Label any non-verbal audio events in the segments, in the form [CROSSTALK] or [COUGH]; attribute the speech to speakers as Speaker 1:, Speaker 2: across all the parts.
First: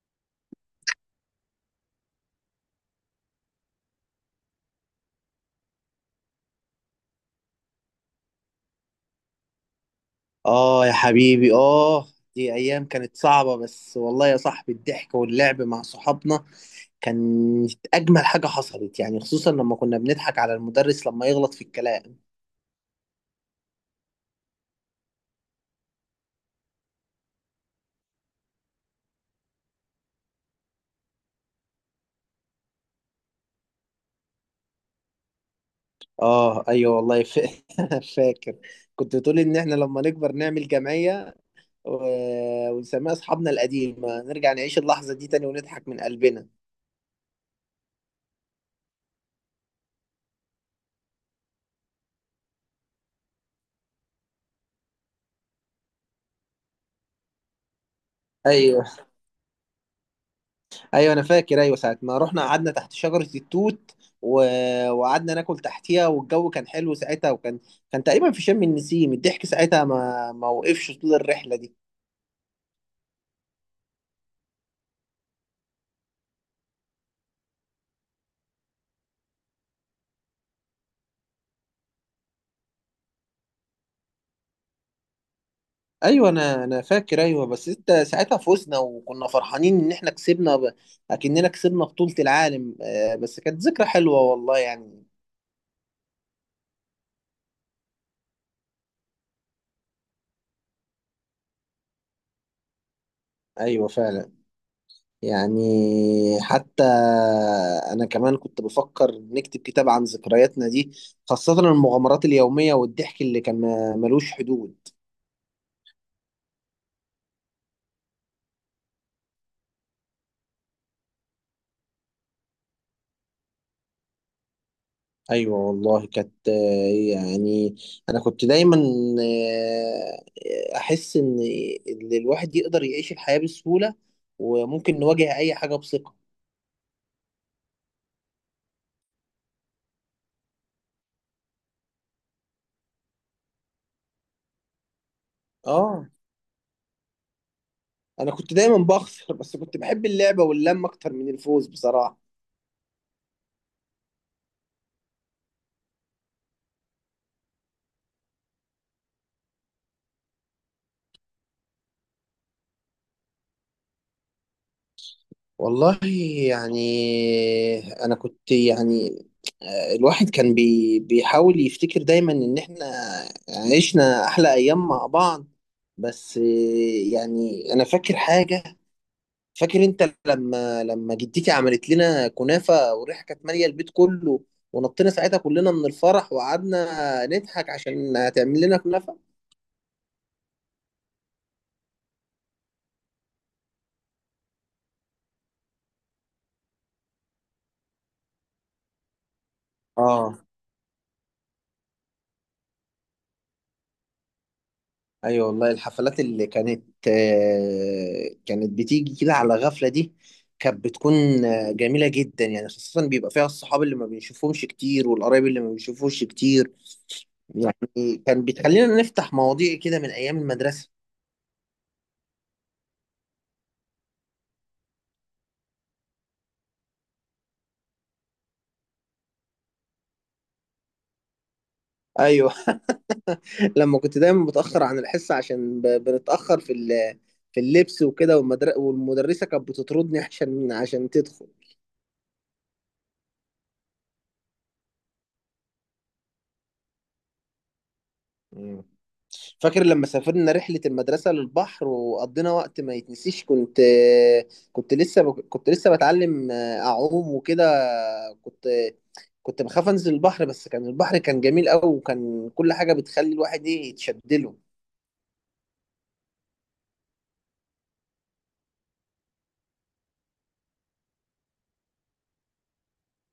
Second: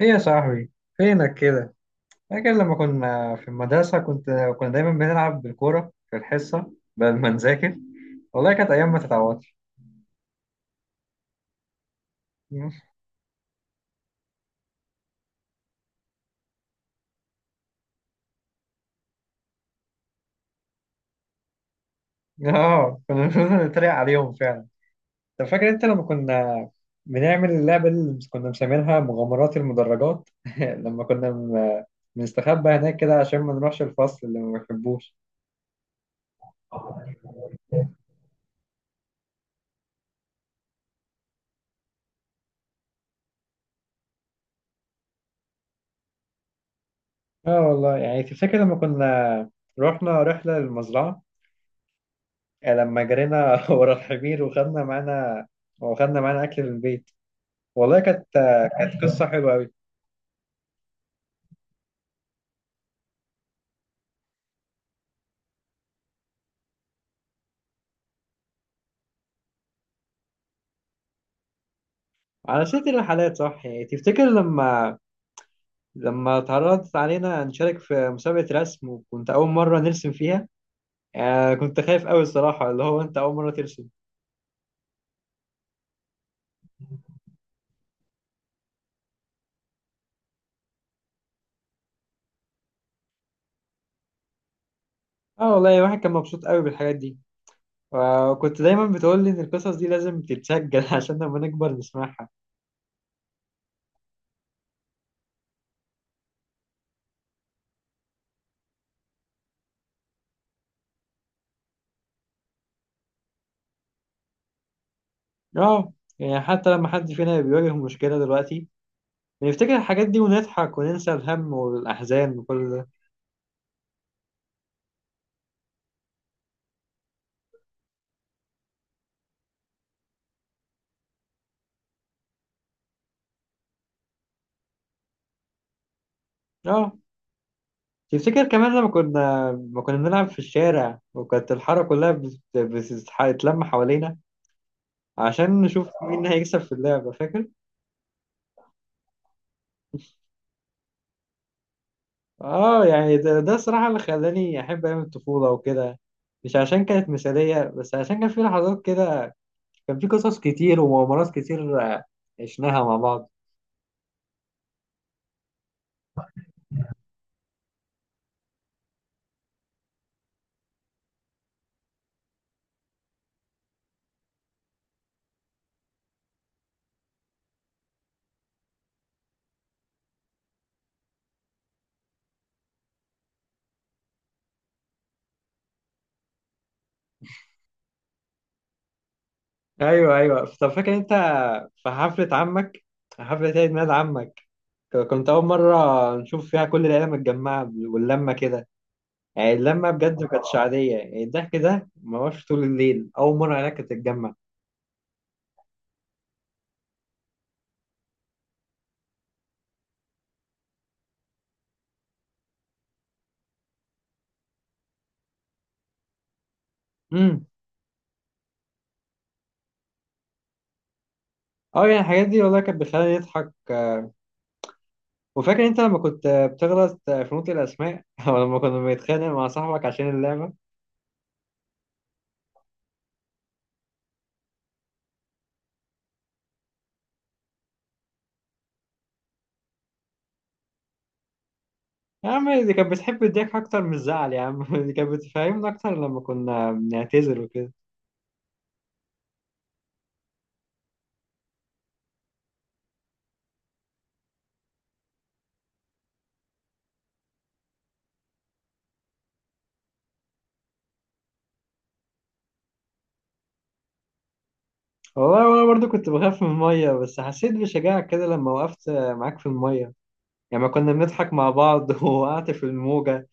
Speaker 1: ايه يا صاحبي؟ فينك كده؟ فاكر لما كنا في المدرسة كنا دايما بنلعب بالكورة في الحصة بدل ما نذاكر. والله كانت أيام ما تتعوضش.
Speaker 2: آه يا حبيبي، آه. دي أيام
Speaker 1: [LAUGHS]
Speaker 2: كانت صعبة، بس والله يا صاحبي الضحك واللعب مع صحابنا كانت أجمل حاجة حصلت، يعني خصوصا لما كنا بنضحك على المدرس لما يغلط في الكلام.
Speaker 1: اه، كنا بنفضل نتريق عليهم فعلا. طب فاكر انت لما كنا بنعمل اللعبة اللي كنا مسمينها مغامرات المدرجات. [LAUGHS] لما كنا بن- بنستخبى هناك كده عشان ما نروحش الفصل اللي ما بنحبوش.
Speaker 2: آه، أيوه، والله [LAUGHS] فاكر، كنت بتقول إن إحنا لما نكبر نعمل جمعية، و... ونسميها أصحابنا القديمة، نرجع نعيش اللحظة دي تاني ونضحك من قلبنا.
Speaker 1: اه والله، يعني تفتكر لما كنا رحنا رحلة للمزرعة؟ يعني لما جرينا [LAUGHS] ورا الحمير، وخدنا معانا أكل من البيت. والله كانت
Speaker 2: أيوه،
Speaker 1: كانت قصة حلوة أوي.
Speaker 2: ايوه، انا فاكر، ايوه. ساعه ما رحنا قعدنا تحت شجره التوت، و... وقعدنا ناكل تحتيها، والجو كان حلو ساعتها، وكان تقريبا في شم النسيم. الضحك ساعتها ما وقفش طول الرحله دي.
Speaker 1: على سيرة الرحلات، صح، يعني تفتكر لما اتعرضت علينا نشارك في مسابقة رسم، وكنت أول مرة نرسم فيها. آه، كنت خايف أوي الصراحة، اللي هو أنت أول مرة ترسم.
Speaker 2: ايوه، انا فاكر، ايوه، بس انت ساعتها فزنا وكنا فرحانين ان احنا كسبنا اكننا كسبنا بطوله العالم، بس كانت ذكرى حلوه والله يعني.
Speaker 1: اه والله، الواحد كان مبسوط أوي بالحاجات دي. وكنت دايما بتقول لي إن القصص دي لازم تتسجل [LAUGHS] عشان لما نكبر نسمعها.
Speaker 2: ايوه، فعلا، يعني حتى أنا كمان كنت بفكر نكتب كتاب عن ذكرياتنا دي، خاصة المغامرات اليومية والضحك اللي كان ملوش حدود.
Speaker 1: اه، يعني حتى لما حد فينا بيواجه مشكلة دلوقتي، نفتكر الحاجات دي ونضحك وننسى الهم والأحزان وكل ده.
Speaker 2: أيوة والله كانت، يعني أنا كنت دايما، أحس إن الواحد يقدر يعيش الحياة بسهولة، وممكن نواجه أي حاجة بثقة.
Speaker 1: اه، تفتكر كمان لما كنا ما كنا بنلعب في الشارع، وكانت الحارة كلها بتتلم حوالينا عشان نشوف
Speaker 2: آه،
Speaker 1: مين هيكسب في اللعبة، فاكر؟
Speaker 2: أنا كنت دايما بخسر، [LAUGHS] بس كنت بحب اللعبة واللمة أكتر من الفوز بصراحة.
Speaker 1: اه، يعني ده الصراحة اللي خلاني أحب أيام الطفولة وكده. مش عشان كانت مثالية، بس عشان كان في لحظات كده، كان في قصص كتير ومغامرات كتير، آه، عشناها مع بعض.
Speaker 2: والله يعني انا كنت يعني، الواحد كان بيحاول يفتكر دايما ان احنا عشنا احلى ايام مع بعض، بس يعني انا فاكر حاجة. فاكر انت لما جدتي عملت لنا كنافة، والريحة كانت مالية البيت كله، ونطينا ساعتها كلنا من الفرح وقعدنا نضحك عشان هتعمل لنا كنافة.
Speaker 1: ايوه، ايوه. طب فاكر انت في حفله عمك، حفله عيد ميلاد عمك؟ كنت اول مره نشوف فيها كل العيله متجمعه واللمه كده. يعني اللمه بجد ما
Speaker 2: اه،
Speaker 1: كانتش عاديه، يعني الضحك ده ما هوش طول الليل. اول مره العيله كانت تتجمع.
Speaker 2: ايوه، والله الحفلات اللي كانت، كانت بتيجي كده على غفلة، دي كانت بتكون جميلة جدا يعني، خاصة بيبقى فيها الصحاب اللي ما بنشوفهمش كتير والقرايب اللي ما بنشوفوش كتير.
Speaker 1: امم
Speaker 2: يعني كان بتخلينا نفتح مواضيع كده من ايام المدرسة.
Speaker 1: اه، يعني الحاجات دي والله كانت بتخليني اضحك. وفاكر انت لما كنت بتغلط في نطق الاسماء [LAUGHS] او لما كنا بنتخانق مع صاحبك عشان اللعبه.
Speaker 2: ايوه. [LAUGHS] لما كنت دايما بتأخر عن الحصة عشان بنتأخر في اللبس وكده، والمدرسة كانت بتطردني عشان تدخل.
Speaker 1: يا عم دي كانت بتحب الضحك اكتر من الزعل يا عم. [LAUGHS] دي كانت بتفهمنا اكتر لما كنا بنعتذر وكده.
Speaker 2: مم. فاكر لما سافرنا رحلة المدرسة للبحر، وقضينا وقت ما يتنسيش. كنت لسه بتعلم أعوم وكده. كنت كنت بخاف أنزل البحر، بس كان البحر كان جميل أوي، وكان كل حاجة بتخلي الواحد إيه يتشدله.
Speaker 1: والله وانا برضو كنت بخاف من الميه، بس حسيت بشجاعة كده لما وقفت معاك في الميه. يعني ما كنا بنضحك مع بعض، [LAUGHS] ووقعت في الموجة.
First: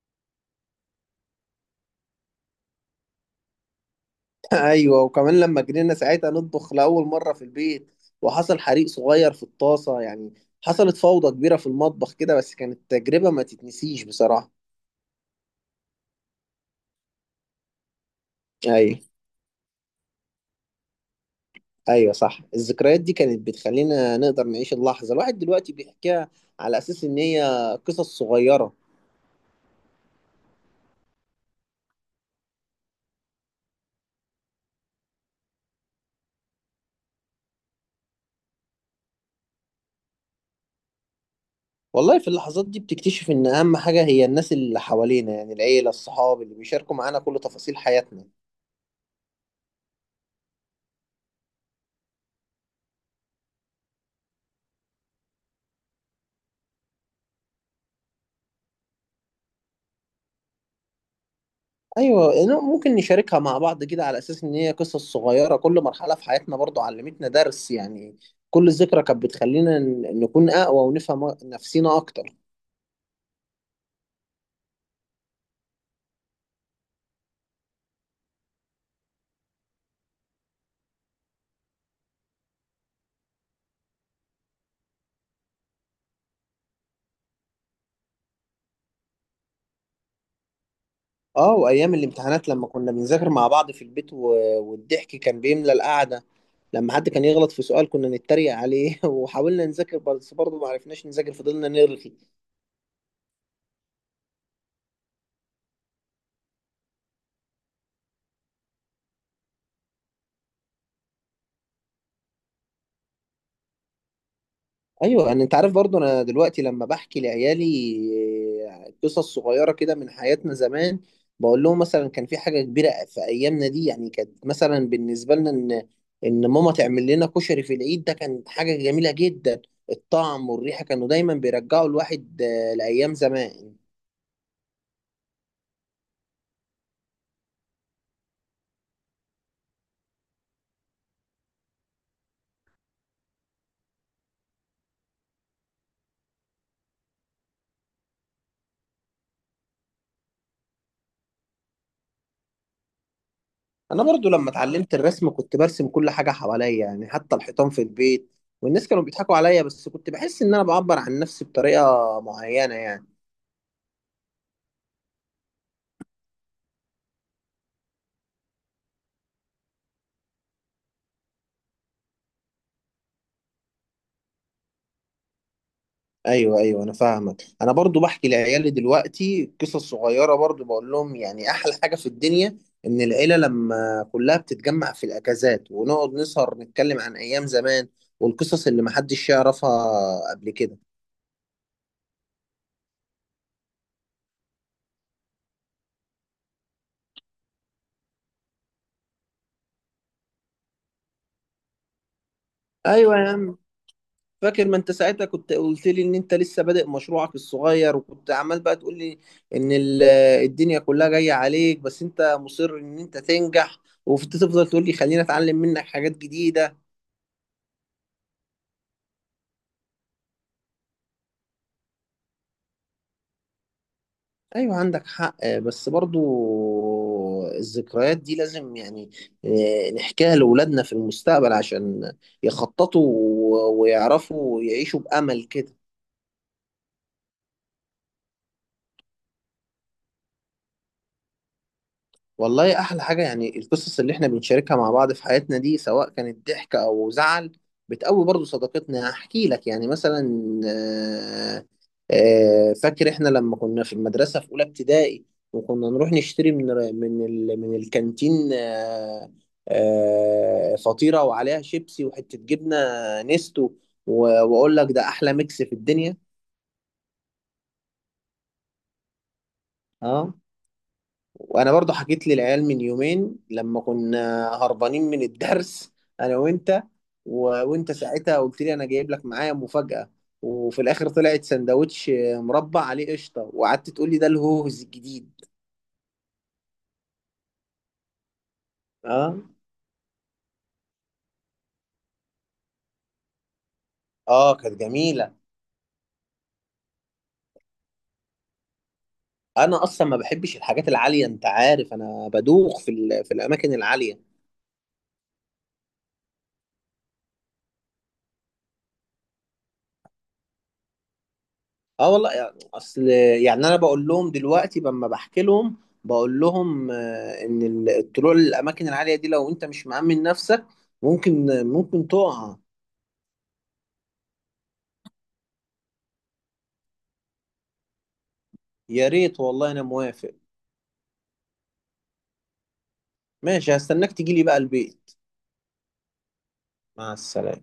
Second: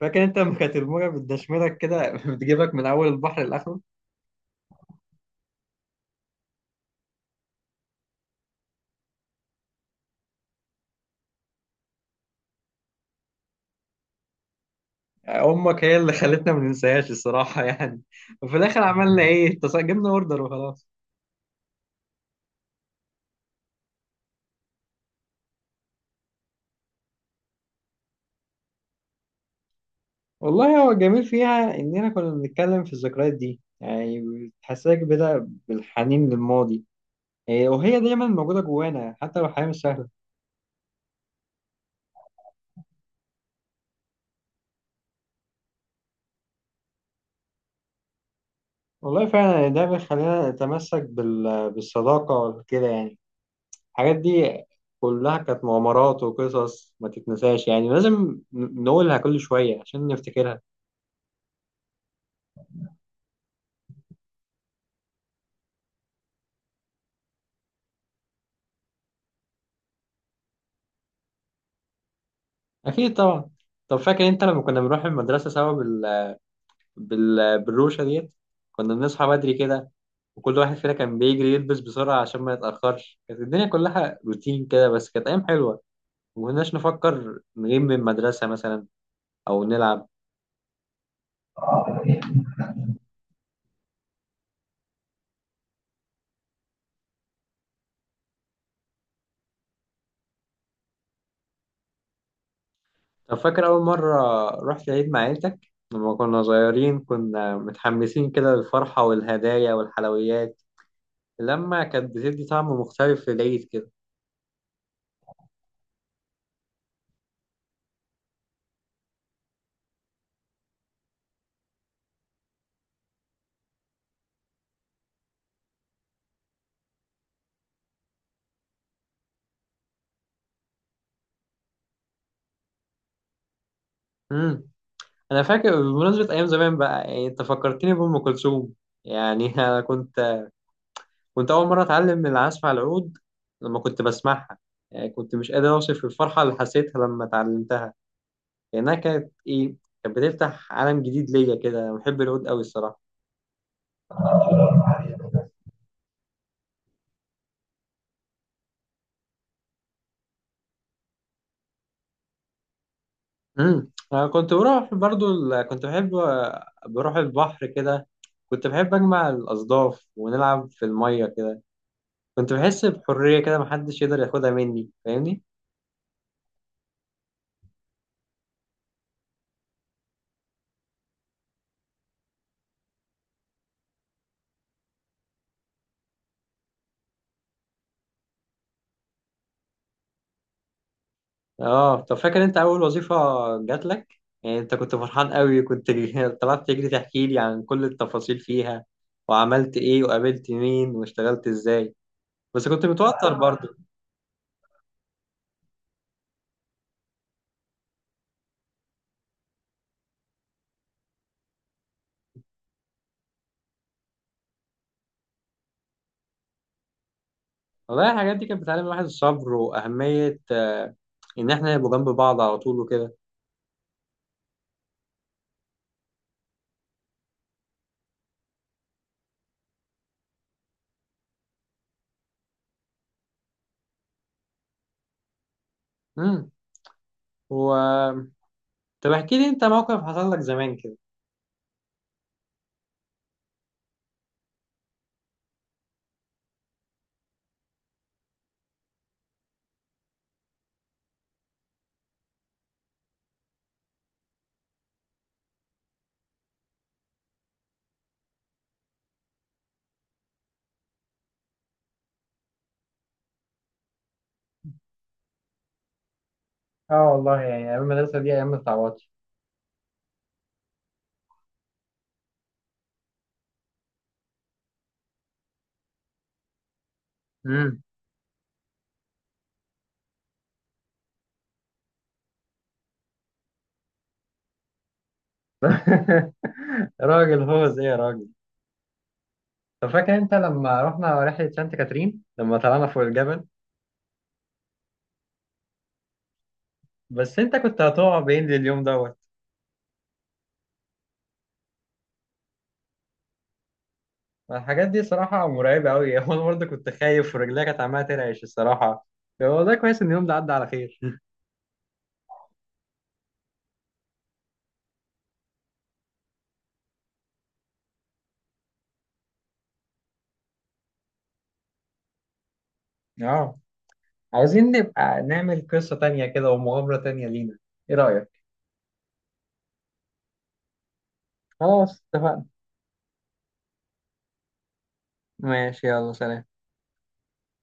Speaker 1: فاكر انت لما كانت الموجة بتدشملك كده، [LAUGHS] بتجيبك من اول البحر لاخره؟
Speaker 2: [LAUGHS] أيوه، وكمان لما جرينا ساعتها نطبخ لأول مرة في البيت، وحصل حريق صغير في الطاسة، يعني حصلت فوضى كبيرة في المطبخ كده، بس كانت تجربة ما تتنسيش بصراحة.
Speaker 1: امك هي اللي خلتنا ما ننساهاش الصراحة، يعني وفي الاخر
Speaker 2: أيوه،
Speaker 1: عملنا ايه، جبنا اوردر وخلاص.
Speaker 2: ايوه، صح. الذكريات دي كانت بتخلينا نقدر نعيش اللحظه، الواحد دلوقتي بيحكيها على اساس ان هي قصص صغيره.
Speaker 1: والله، هو الجميل فيها اننا كنا بنتكلم في الذكريات دي، يعني بتحسسك بدأ بالحنين للماضي، إيه، وهي دايما موجودة جوانا حتى لو الحياة مش سهلة.
Speaker 2: والله في اللحظات دي بتكتشف ان اهم حاجه هي الناس اللي حوالينا، يعني العيله، الصحاب اللي بيشاركوا معانا كل تفاصيل حياتنا.
Speaker 1: والله فعلا، يعني ده بيخلينا نتمسك بالصداقة كده، يعني الحاجات دي كلها كانت مغامرات وقصص ما تتنساش. يعني لازم نقولها كل شوية عشان نفتكرها.
Speaker 2: ايوه، إنه ممكن نشاركها مع بعض كده على اساس ان هي قصص صغيره، كل مرحله في حياتنا برضو علمتنا درس يعني، كل ذكرى كانت بتخلينا نكون اقوى ونفهم نفسينا اكتر.
Speaker 1: أكيد طبعا. طب فاكر أنت لما كنا بنروح المدرسة سوا بالروشة ديت؟ كنا بنصحى بدري كده، وكل واحد فينا كان بيجري يلبس بسرعة عشان ما يتأخرش. كانت الدنيا كلها روتين كده، بس كانت أيام حلوة. ما كناش نفكر نغيب من المدرسة مثلا، أو نلعب.
Speaker 2: اه، وايام الامتحانات لما كنا بنذاكر مع بعض في البيت والضحك كان بيملى القعده، لما حد كان يغلط في سؤال كنا نتريق عليه. [LAUGHS] وحاولنا نذاكر بس برضه ما عرفناش نذاكر، فضلنا نرغي.
Speaker 1: طب فاكر أول مرة رحت العيد مع عيلتك لما كنا صغيرين؟ كنا متحمسين كده للفرحة والهدايا والحلويات، لما كانت بتدي طعم مختلف في العيد كده.
Speaker 2: ايوه، انا انت عارف برضه انا دلوقتي لما بحكي لعيالي قصص صغيره كده من حياتنا زمان، بقول لهم مثلا كان في حاجه كبيره في ايامنا دي، يعني كانت مثلا بالنسبه لنا ان ماما تعمل لنا كشري في العيد ده كانت حاجه جميله جدا، الطعم والريحه كانوا دايما بيرجعوا الواحد لايام زمان.
Speaker 1: امم أنا فاكر بمناسبة أيام زمان بقى، يعني أنت فكرتني بأم كلثوم. يعني [LAUGHS] أنا كنت كنت أول مرة أتعلم العزف على العود لما كنت بسمعها. يعني كنت مش قادر أوصف الفرحة اللي حسيتها لما اتعلمتها، لأنها كانت إيه، كانت بتفتح عالم جديد ليا كده. أنا بحب العود أوي الصراحة.
Speaker 2: انا برضو لما اتعلمت الرسم كنت برسم كل حاجه حواليا، يعني حتى الحيطان في البيت، والناس كانوا بيضحكوا عليا، بس كنت بحس ان انا بعبر عن نفسي بطريقه معينه يعني.
Speaker 1: امم، أنا كنت بروح برضو ال... كنت بحب بروح البحر كده. كنت بحب أجمع الأصداف ونلعب في المية كده. كنت بحس بحرية كده محدش يقدر ياخدها مني، فاهمني؟
Speaker 2: ايوه، ايوه، انا فاهمك. انا برضو بحكي لعيالي دلوقتي قصص صغيره، برضو بقول لهم يعني احلى حاجه في الدنيا ان العيله لما كلها بتتجمع في الاجازات، ونقعد نسهر نتكلم عن ايام زمان والقصص اللي محدش يعرفها قبل كده.
Speaker 1: اه. طب فاكر أنت أول وظيفة جات لك؟ يعني أنت كنت فرحان قوي، كنت [LAUGHS] طلعت تجري تحكي لي عن كل التفاصيل فيها، وعملت إيه وقابلت مين واشتغلت إزاي. بس كنت
Speaker 2: ايوه يا
Speaker 1: متوتر
Speaker 2: عم،
Speaker 1: برضو.
Speaker 2: فاكر ما انت ساعتها كنت قلت لي ان انت لسه بادئ مشروعك الصغير، وكنت عمال بقى تقول لي ان الدنيا كلها جاية عليك، بس انت مصر ان انت تنجح، وتفضل تقول لي خلينا اتعلم منك حاجات جديدة.
Speaker 1: والله الحاجات دي كانت بتعلم الواحد الصبر وأهمية، آه، إن إحنا نبقى جنب بعض على طول وكده.
Speaker 2: ايوه، عندك حق، بس برضو الذكريات دي لازم يعني اه، نحكيها لأولادنا في المستقبل عشان يخططوا ويعرفوا يعيشوا بأمل كده.
Speaker 1: مم. و، طب احكي لي انت موقف حصل لك زمان كده.
Speaker 2: والله احلى حاجه يعني القصص اللي احنا بنشاركها مع بعض في حياتنا دي، سواء كانت ضحك او زعل، بتقوي برضو صداقتنا. احكي لك يعني مثلا، آه، فاكر احنا لما كنا في المدرسه في اولى ابتدائي، وكنا نروح نشتري من الكانتين، فطيره وعليها شيبسي وحته جبنه نستو، واقول لك ده احلى ميكس في الدنيا.
Speaker 1: اه والله، يعني ايام المدرسه دي ايام ما تتعوضش.
Speaker 2: اه، وانا برضو حكيت للعيال من يومين لما كنا هربانين من الدرس انا وانت،
Speaker 1: امم
Speaker 2: وانت ساعتها قلت لي انا جايب لك معايا مفاجأة، وفي الاخر طلعت سندوتش مربع عليه قشطة، وقعدت تقول لي ده الهوز الجديد.
Speaker 1: [LAUGHS] راجل هو زي يا راجل.
Speaker 2: اه.
Speaker 1: طب فاكر انت لما رحنا رحله سانت كاترين لما طلعنا فوق الجبل؟
Speaker 2: اه، كانت جميلة.
Speaker 1: بس انت كنت هتقع بين اليوم دوت.
Speaker 2: انا اصلا ما بحبش الحاجات العالية، انت عارف انا بدوخ في الاماكن العالية.
Speaker 1: الحاجات دي صراحه مرعبه قوي، [LAUGHS] وانا برضه كنت خايف ورجليا كانت عماله ترعش الصراحه. والله كويس ان اليوم ده عدى على خير.
Speaker 2: اه، والله يعني اصل، يعني انا بقول لهم دلوقتي لما بحكي لهم، بقول لهم ان الطلوع للاماكن العاليه دي لو انت مش مأمن نفسك، ممكن تقع.
Speaker 1: اه، عايزين نبقى نعمل قصه تانية كده ومغامره تانية لينا، ايه رايك؟
Speaker 2: يا ريت والله، انا موافق.
Speaker 1: خلاص اتفقنا.
Speaker 2: ماشي، هستناك تجيلي بقى البيت.
Speaker 1: ماشي، يلا سلام.
Speaker 2: مع السلامه.